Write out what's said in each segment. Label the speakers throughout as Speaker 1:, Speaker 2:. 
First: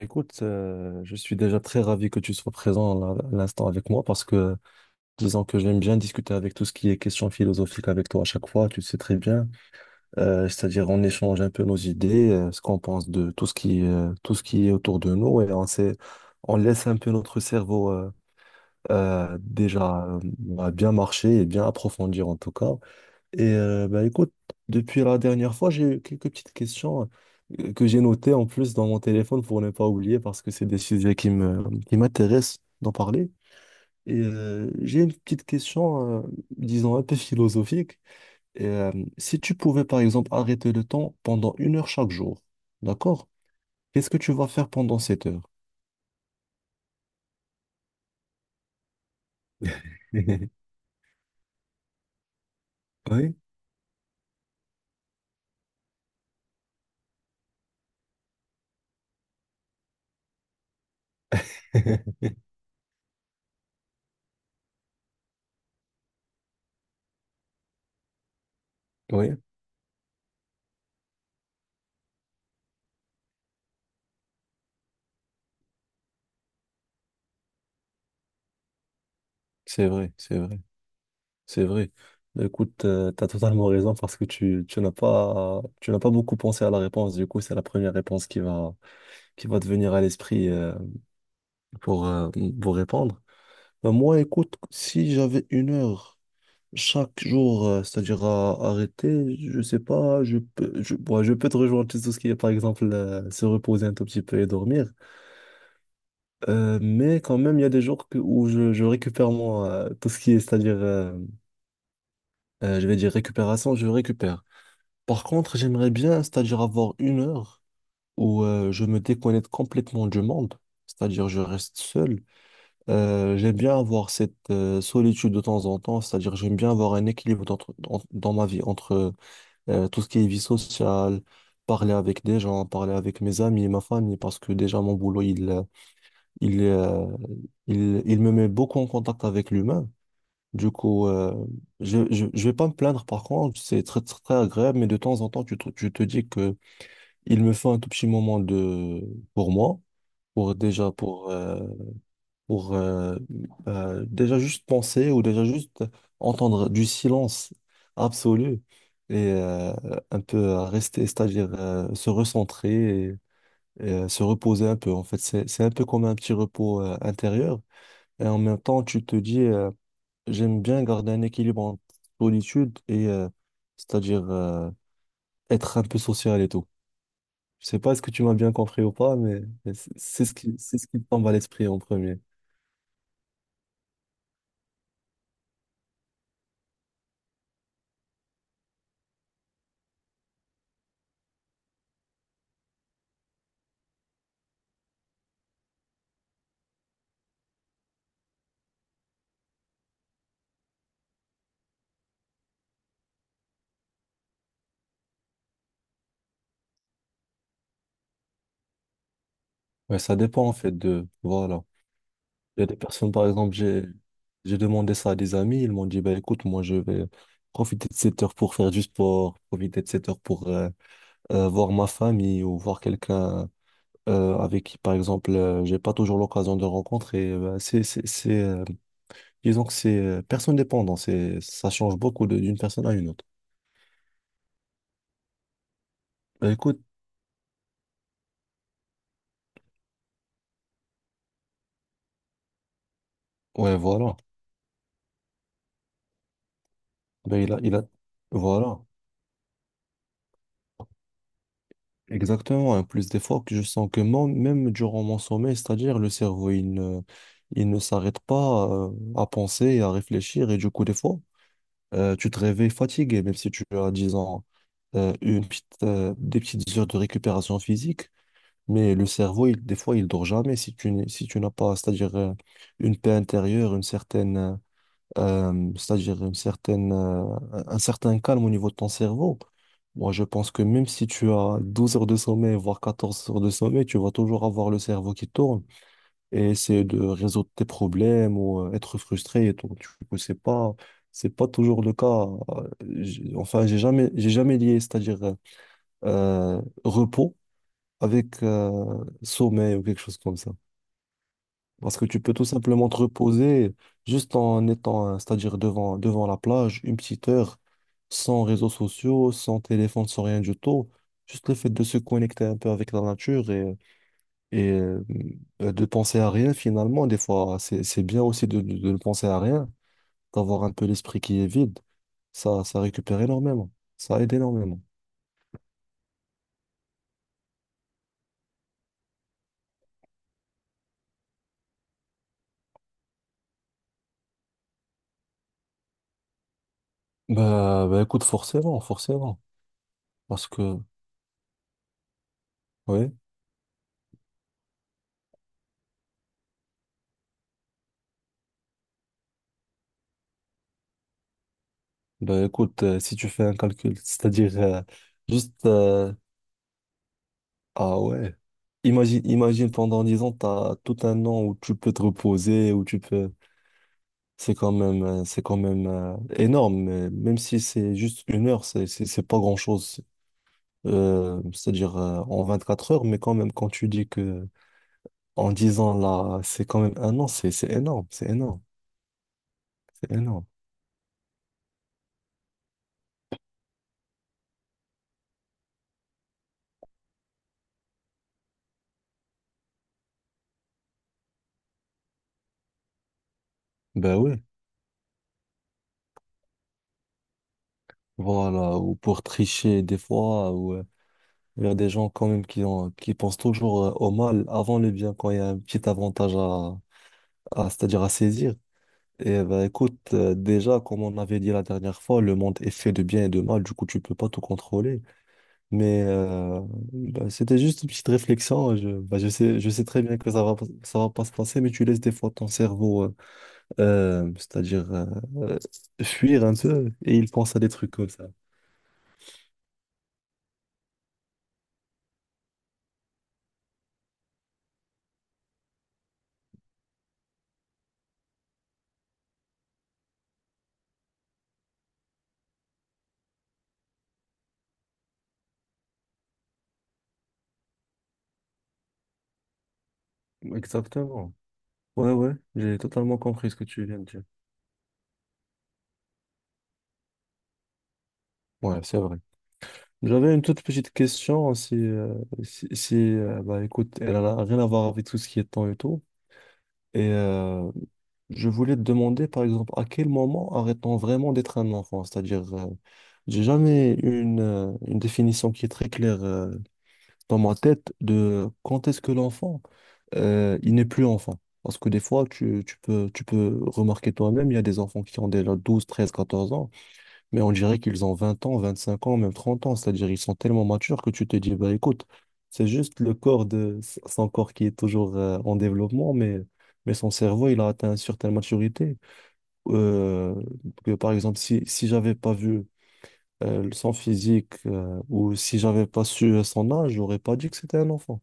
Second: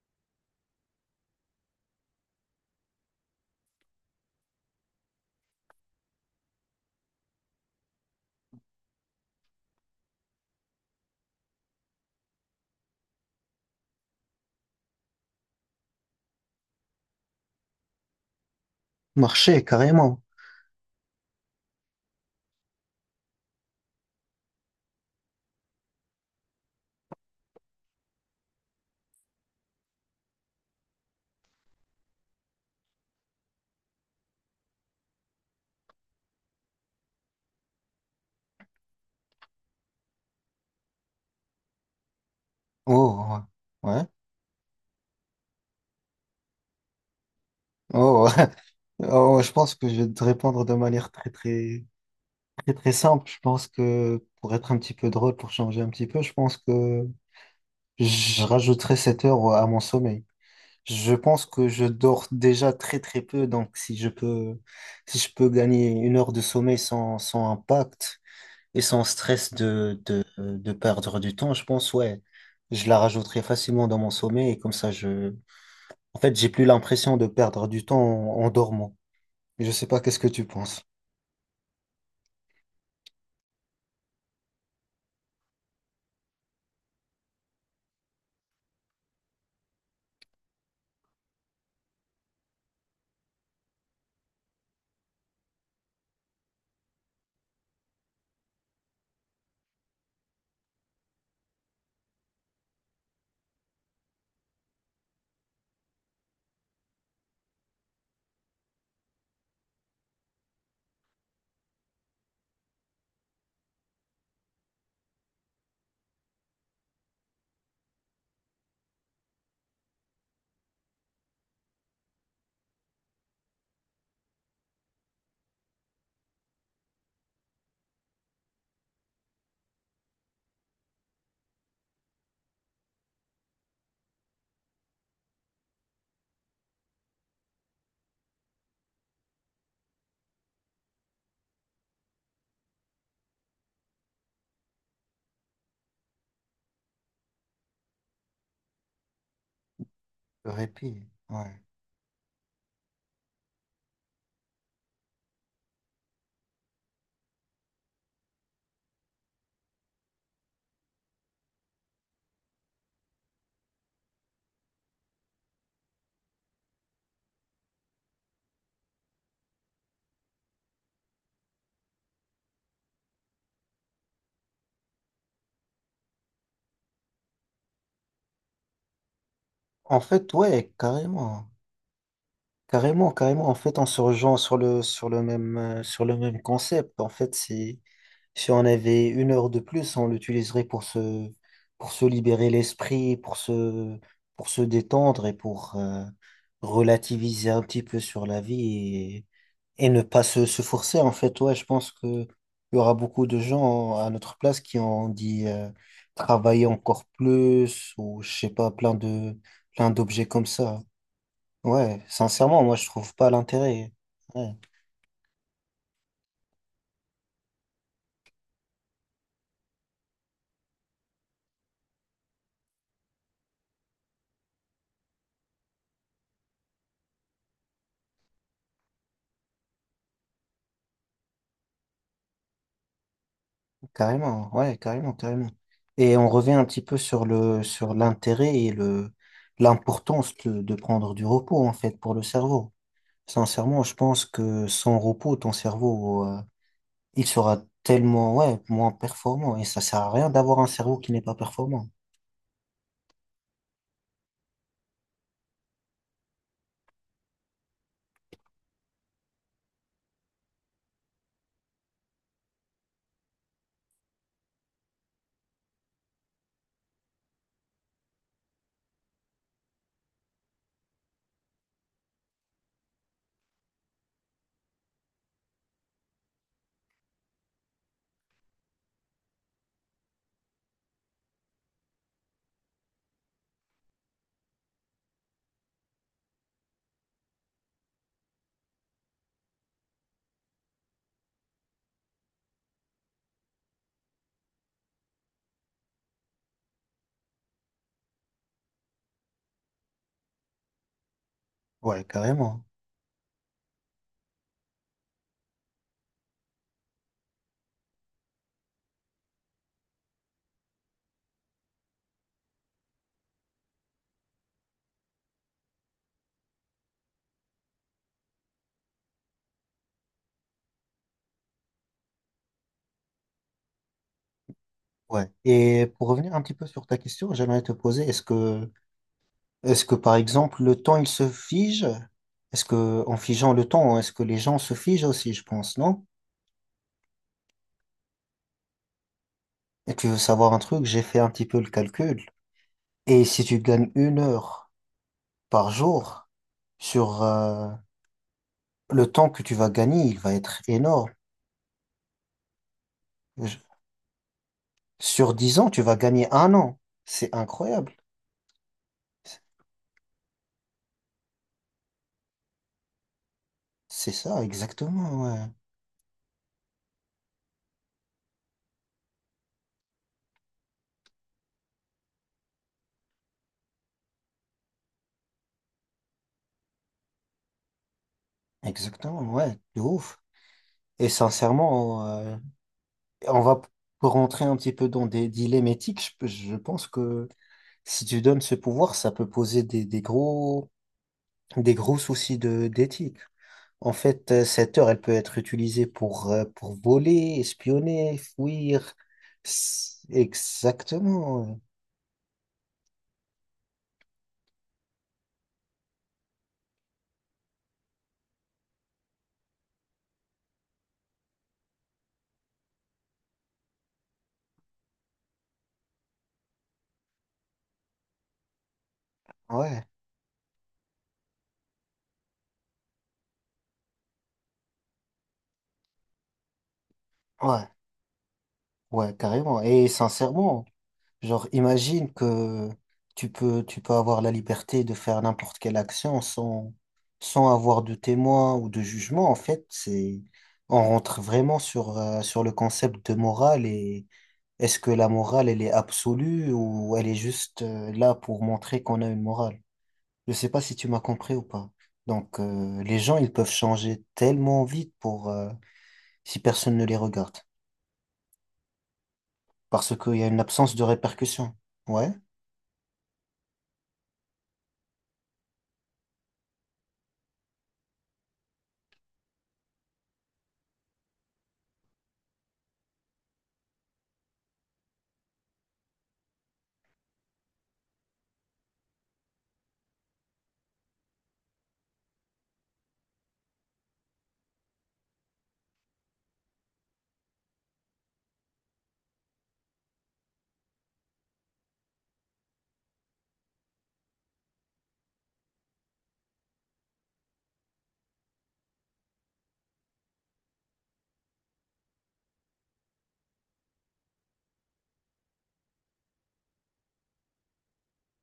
Speaker 1: Écoute, je suis déjà très ravi que tu sois présent à l'instant avec moi parce que disons que j'aime bien discuter avec tout ce qui est question philosophique avec toi à chaque fois, tu le sais très bien. C'est-à-dire on échange un peu nos idées, ce qu'on pense de tout ce qui est autour de nous et on laisse un peu notre cerveau
Speaker 2: Marcher,
Speaker 1: déjà
Speaker 2: carrément.
Speaker 1: bah, bien marcher et bien approfondir en tout cas. Et bah, écoute, depuis la dernière fois, j'ai eu quelques petites questions que j'ai notées en plus dans mon téléphone pour ne pas oublier parce que c'est des sujets qui m'intéressent d'en parler. Et j'ai une petite question, disons, un peu philosophique. Et, si tu pouvais, par exemple, arrêter le temps pendant une heure chaque jour, d'accord?
Speaker 2: Oh, ouais. Ouais.
Speaker 1: Qu'est-ce que tu vas faire pendant cette heure?
Speaker 2: Oh, ouais. Oh, je pense que je vais te répondre de manière très, très, très, très simple.
Speaker 1: Oui,
Speaker 2: Je pense que pour être un petit peu drôle, pour changer un petit peu, je pense que je rajouterai 7 heures à mon sommeil. Je pense que je dors déjà très, très peu. Donc, si je peux gagner une heure de sommeil sans impact et sans
Speaker 1: oui,
Speaker 2: stress de perdre du temps, je pense, ouais, je la rajouterai facilement dans mon sommeil et comme ça, en fait, j'ai plus l'impression de perdre du temps en dormant. Je sais
Speaker 1: c'est
Speaker 2: pas,
Speaker 1: vrai,
Speaker 2: qu'est-ce que
Speaker 1: c'est
Speaker 2: tu
Speaker 1: vrai.
Speaker 2: penses?
Speaker 1: C'est vrai. Bah, écoute, t'as totalement raison parce que tu n'as pas beaucoup pensé à la réponse. Du coup, c'est la première réponse qui va te venir à l'esprit pour, euh, pour répondre. Bah, moi, écoute, si j'avais une heure chaque jour, c'est-à-dire à arrêter, je sais pas, bon, je peux te rejoindre sur tout ce qui est, par exemple, se reposer un tout petit peu et dormir. Mais quand même, il y a des jours où je récupère moi, tout ce qui est, c'est-à-dire, je vais dire récupération, je récupère. Par contre, j'aimerais bien, c'est-à-dire avoir une heure où je me déconnecte complètement du monde, c'est-à-dire je reste seul. J'aime bien avoir cette solitude de temps en temps, c'est-à-dire j'aime bien avoir un équilibre dans ma vie entre tout ce qui est vie sociale, parler avec des gens, parler avec mes amis et ma famille, parce que déjà mon boulot, il, euh, il me met beaucoup en contact avec l'humain. Du coup, je vais pas me plaindre par contre, c'est très, très, très agréable, mais de temps en temps, tu te dis que il me faut un tout petit moment de pour moi,
Speaker 2: Le
Speaker 1: pour déjà
Speaker 2: répit,
Speaker 1: pour euh,
Speaker 2: ouais.
Speaker 1: pour déjà juste penser ou déjà juste entendre du silence absolu et un peu rester, c'est-à-dire se recentrer et, se reposer un peu. En fait, c'est un peu comme un petit repos intérieur et en même temps tu te dis j'aime bien garder un équilibre entre solitude et c'est-à-dire être un peu social et tout. Je sais pas est-ce que tu m'as bien compris ou pas, mais
Speaker 2: En fait, ouais,
Speaker 1: c'est ce qui me tombe à
Speaker 2: carrément.
Speaker 1: l'esprit en premier.
Speaker 2: Carrément, carrément. En fait, en se rejoint sur le même concept. En fait, si on avait une heure de plus, on l'utiliserait pour se libérer l'esprit, pour se détendre et pour relativiser un petit peu sur la vie. Et ne pas se forcer, en fait, ouais, je pense que il y aura beaucoup de gens à notre place qui ont dit travailler encore plus ou je sais pas, plein
Speaker 1: Ouais, ça
Speaker 2: d'objets comme
Speaker 1: dépend en fait
Speaker 2: ça.
Speaker 1: de, voilà.
Speaker 2: Ouais,
Speaker 1: Il
Speaker 2: sincèrement,
Speaker 1: y a
Speaker 2: moi
Speaker 1: des
Speaker 2: je
Speaker 1: personnes,
Speaker 2: trouve
Speaker 1: par
Speaker 2: pas
Speaker 1: exemple, j'ai,
Speaker 2: l'intérêt. Ouais,
Speaker 1: j'ai demandé ça à des amis, ils m'ont dit, bah écoute, moi je vais profiter de cette heure pour faire du sport, profiter de cette heure pour voir ma famille ou voir quelqu'un avec qui, par exemple, j'ai pas toujours l'occasion de rencontrer. Bah, disons que c'est personne dépendant, ça change beaucoup d'une personne à une autre.
Speaker 2: ouais, carrément, carrément. Et on
Speaker 1: Bah
Speaker 2: revient un
Speaker 1: écoute,
Speaker 2: petit peu sur l'intérêt et le l'importance de prendre du repos en fait pour le cerveau.
Speaker 1: ouais,
Speaker 2: Sincèrement, je
Speaker 1: voilà.
Speaker 2: pense que sans repos, ton cerveau il
Speaker 1: Bah,
Speaker 2: sera tellement, ouais,
Speaker 1: voilà.
Speaker 2: moins performant. Et ça sert à rien d'avoir un cerveau qui n'est pas performant.
Speaker 1: Exactement, hein, plus d'efforts que je sens que moi, même durant mon sommeil, c'est-à-dire le cerveau, il ne s'arrête pas à penser et à réfléchir. Et du coup, des fois, tu te réveilles fatigué, même si tu as, disons, des petites heures de récupération physique. Mais le cerveau, des fois, il dort jamais si tu n'as pas, c'est-à-dire une paix intérieure, une certaine, c'est-à-dire une certaine, un certain calme au niveau de ton cerveau. Moi, je pense que même si tu as 12 heures de sommeil, voire 14 heures de sommeil, tu vas toujours avoir le cerveau qui tourne et essayer de résoudre tes problèmes ou être frustré et tout. Du coup, c'est pas toujours le cas. Enfin, j'ai jamais lié, c'est-à-dire repos avec sommeil ou quelque chose comme ça. Parce
Speaker 2: Ouais,
Speaker 1: que tu peux tout
Speaker 2: carrément.
Speaker 1: simplement te reposer juste en étant, c'est-à-dire devant la plage, une petite heure, sans réseaux sociaux, sans téléphone, sans rien du tout. Juste le fait de se connecter un peu avec la nature et, de penser à rien finalement. Des fois, c'est bien aussi de ne penser à rien, d'avoir un peu l'esprit qui est vide. Ça récupère énormément. Ça aide énormément.
Speaker 2: Ouais. Et pour revenir un petit peu sur ta question, j'aimerais te poser, est-ce que par exemple le temps il se fige? Est-ce que en figeant le temps, est-ce que les gens se figent aussi, je pense, non?
Speaker 1: Bah écoute, forcément, forcément.
Speaker 2: Et tu veux
Speaker 1: Parce
Speaker 2: savoir un
Speaker 1: que,
Speaker 2: truc, j'ai fait un petit peu le calcul.
Speaker 1: oui.
Speaker 2: Et si tu gagnes une heure par jour sur, le temps que tu vas gagner, il va être énorme.
Speaker 1: Ben écoute, si tu fais un
Speaker 2: Je-
Speaker 1: calcul, c'est-à-dire
Speaker 2: Sur 10
Speaker 1: juste,
Speaker 2: ans, tu vas gagner un an. C'est incroyable.
Speaker 1: ah ouais. Imagine pendant 10 ans, tu as tout un an où tu peux te reposer, où tu peux.
Speaker 2: C'est ça,
Speaker 1: C'est quand même,
Speaker 2: exactement, ouais.
Speaker 1: énorme, mais même si c'est juste une heure, c'est pas grand-chose. C'est-à-dire en 4 heures, mais quand même, quand tu dis que en 10 ans, là, c'est quand même un an, c'est énorme, c'est énorme,
Speaker 2: Exactement, ouais, de
Speaker 1: c'est
Speaker 2: ouf.
Speaker 1: énorme.
Speaker 2: Et sincèrement, on va p- rentrer un petit peu dans des dilemmes éthiques. Je pense que si tu donnes ce pouvoir, ça peut poser des gros soucis d'éthique. En
Speaker 1: Ben
Speaker 2: fait,
Speaker 1: oui,
Speaker 2: cette heure, elle peut être utilisée pour voler, espionner,
Speaker 1: voilà,
Speaker 2: fuir.
Speaker 1: ou pour tricher des fois, ou...
Speaker 2: Exactement,
Speaker 1: Il y a des gens quand même qui pensent toujours au mal avant le bien quand il y a un petit avantage c'est-à-dire à saisir. Et ben écoute, déjà, comme on avait dit la dernière fois, le monde est fait de bien et de mal, du coup, tu peux pas tout contrôler. Mais ben, c'était juste une petite réflexion. Ben, je sais
Speaker 2: ouais.
Speaker 1: très bien que ça va pas se passer, mais tu laisses des fois ton cerveau, c'est-à-dire euh, fuir un peu, et il pense à
Speaker 2: Ouais,
Speaker 1: des trucs comme ça.
Speaker 2: ouais, carrément. Et sincèrement, genre, imagine que tu peux avoir la liberté de faire n'importe quelle action sans avoir de témoin ou de jugement. En fait, on rentre vraiment sur, sur le concept de morale et est-ce que la morale, elle est absolue ou elle est juste, là pour montrer qu'on a une morale? Je sais pas si tu m'as
Speaker 1: Exactement.
Speaker 2: compris ou pas.
Speaker 1: Ouais, ouais,
Speaker 2: Donc,
Speaker 1: j'ai
Speaker 2: les
Speaker 1: totalement
Speaker 2: gens, ils peuvent
Speaker 1: compris ce que tu viens
Speaker 2: changer
Speaker 1: de dire.
Speaker 2: tellement vite pour, si personne ne les regarde.
Speaker 1: Ouais, c'est vrai.
Speaker 2: Parce qu'il y a
Speaker 1: J'avais
Speaker 2: une
Speaker 1: une toute
Speaker 2: absence de
Speaker 1: petite question
Speaker 2: répercussion.
Speaker 1: si,
Speaker 2: Ouais.
Speaker 1: si, si, bah, écoute, elle n'a rien à voir avec tout ce qui est temps et tout. Et je voulais te demander, par exemple, à quel moment arrête-t-on vraiment d'être un enfant? C'est-à-dire, j'ai jamais eu une définition qui est très claire dans ma tête de quand est-ce que l'enfant, il n'est plus enfant. Parce que des fois, tu peux remarquer toi-même, il y a des enfants qui ont déjà 12, 13, 14 ans. Mais on dirait qu'ils ont 20 ans, 25 ans, même 30 ans. C'est-à-dire ils sont tellement matures que tu te dis, bah écoute, c'est juste le corps de son corps qui est toujours en développement, mais son cerveau, il a atteint une certaine maturité. Euh, que, par exemple, si j'avais pas vu son physique ou si j'avais pas su son âge, j'aurais pas dit que c'était un enfant.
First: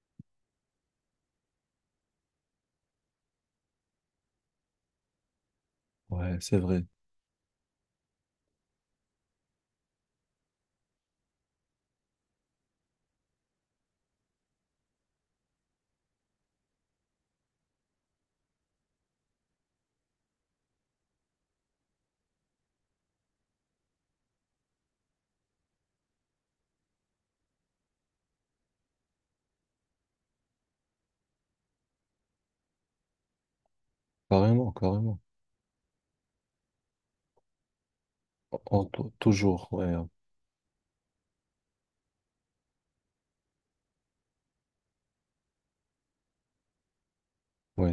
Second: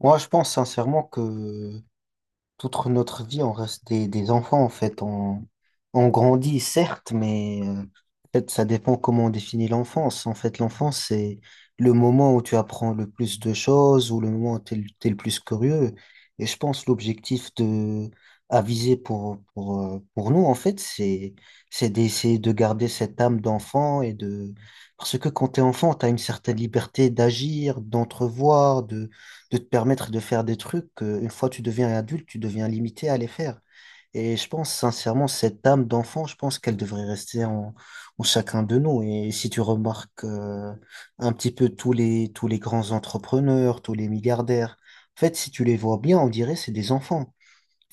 Speaker 2: Moi, je pense sincèrement que toute notre vie, on reste des enfants, en fait. On
Speaker 1: Ouais, c'est
Speaker 2: grandit,
Speaker 1: vrai.
Speaker 2: certes, mais en fait, ça dépend comment on définit l'enfance. En fait, l'enfance, c'est le moment où tu apprends le plus de choses ou le moment où tu es, le t'es le plus curieux. Et je pense l'objectif de à viser pour, pour nous, en fait, c'est d'essayer de garder cette âme d'enfant et de... Parce que quand tu es enfant, tu as une certaine liberté d'agir, d'entrevoir, de te permettre de faire des trucs que, une fois tu deviens adulte, tu deviens limité à les faire. Et je
Speaker 1: Carrément,
Speaker 2: pense
Speaker 1: carrément.
Speaker 2: sincèrement, cette âme d'enfant, je pense qu'elle devrait rester en chacun de nous. Et si tu
Speaker 1: Toujours, ouais.
Speaker 2: remarques un petit peu tous les grands entrepreneurs, tous les milliardaires, en fait, si tu les vois bien, on dirait c'est des enfants.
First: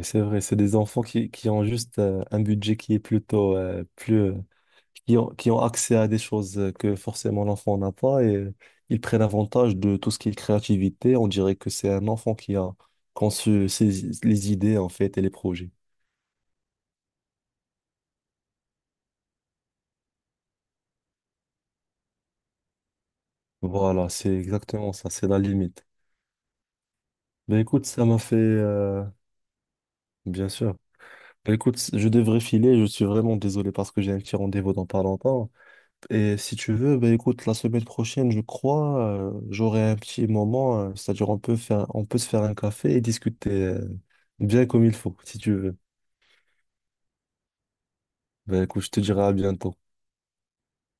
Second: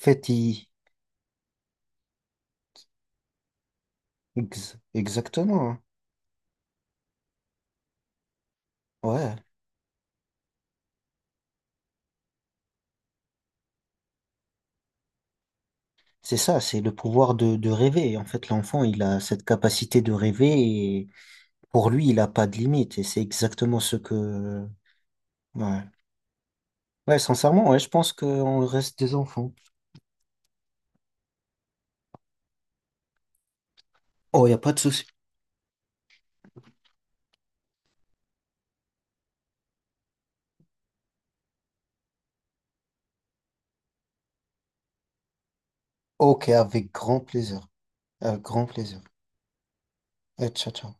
Speaker 2: En
Speaker 1: c'est
Speaker 2: fait,
Speaker 1: vrai, c'est
Speaker 2: ils-
Speaker 1: des enfants qui ont juste un budget qui est plutôt plus
Speaker 2: ex-
Speaker 1: qui ont, qui
Speaker 2: exactement,
Speaker 1: ont
Speaker 2: hein.
Speaker 1: accès à des choses que forcément l'enfant n'a pas et ils prennent
Speaker 2: Ouais,
Speaker 1: avantage de tout ce qui est créativité. On dirait que c'est un enfant qui a conçu les idées en fait et les projets.
Speaker 2: c'est ça, c'est le pouvoir de rêver. En fait, l'enfant, il a cette capacité de rêver et pour lui, il n'a pas de limite. Et c'est exactement ce
Speaker 1: Voilà, c'est
Speaker 2: que,
Speaker 1: exactement ça, c'est la
Speaker 2: ouais.
Speaker 1: limite.
Speaker 2: Ouais,
Speaker 1: Ben
Speaker 2: sincèrement, ouais,
Speaker 1: écoute,
Speaker 2: je
Speaker 1: ça
Speaker 2: pense
Speaker 1: m'a fait
Speaker 2: qu'on reste des enfants.
Speaker 1: bien sûr. Ben écoute, je devrais filer, je suis vraiment désolé parce que j'ai un petit
Speaker 2: Oh, il n'y a pas
Speaker 1: rendez-vous
Speaker 2: de
Speaker 1: dans pas
Speaker 2: souci.
Speaker 1: longtemps. Et si tu veux, bah écoute, la semaine prochaine, je crois, j'aurai un petit moment, c'est-à-dire on peut se faire un café et discuter, bien comme il faut, si tu veux.
Speaker 2: Ok, avec grand plaisir. Avec
Speaker 1: Bah
Speaker 2: grand
Speaker 1: écoute, je te
Speaker 2: plaisir.
Speaker 1: dirai à bientôt.
Speaker 2: Et ciao, ciao.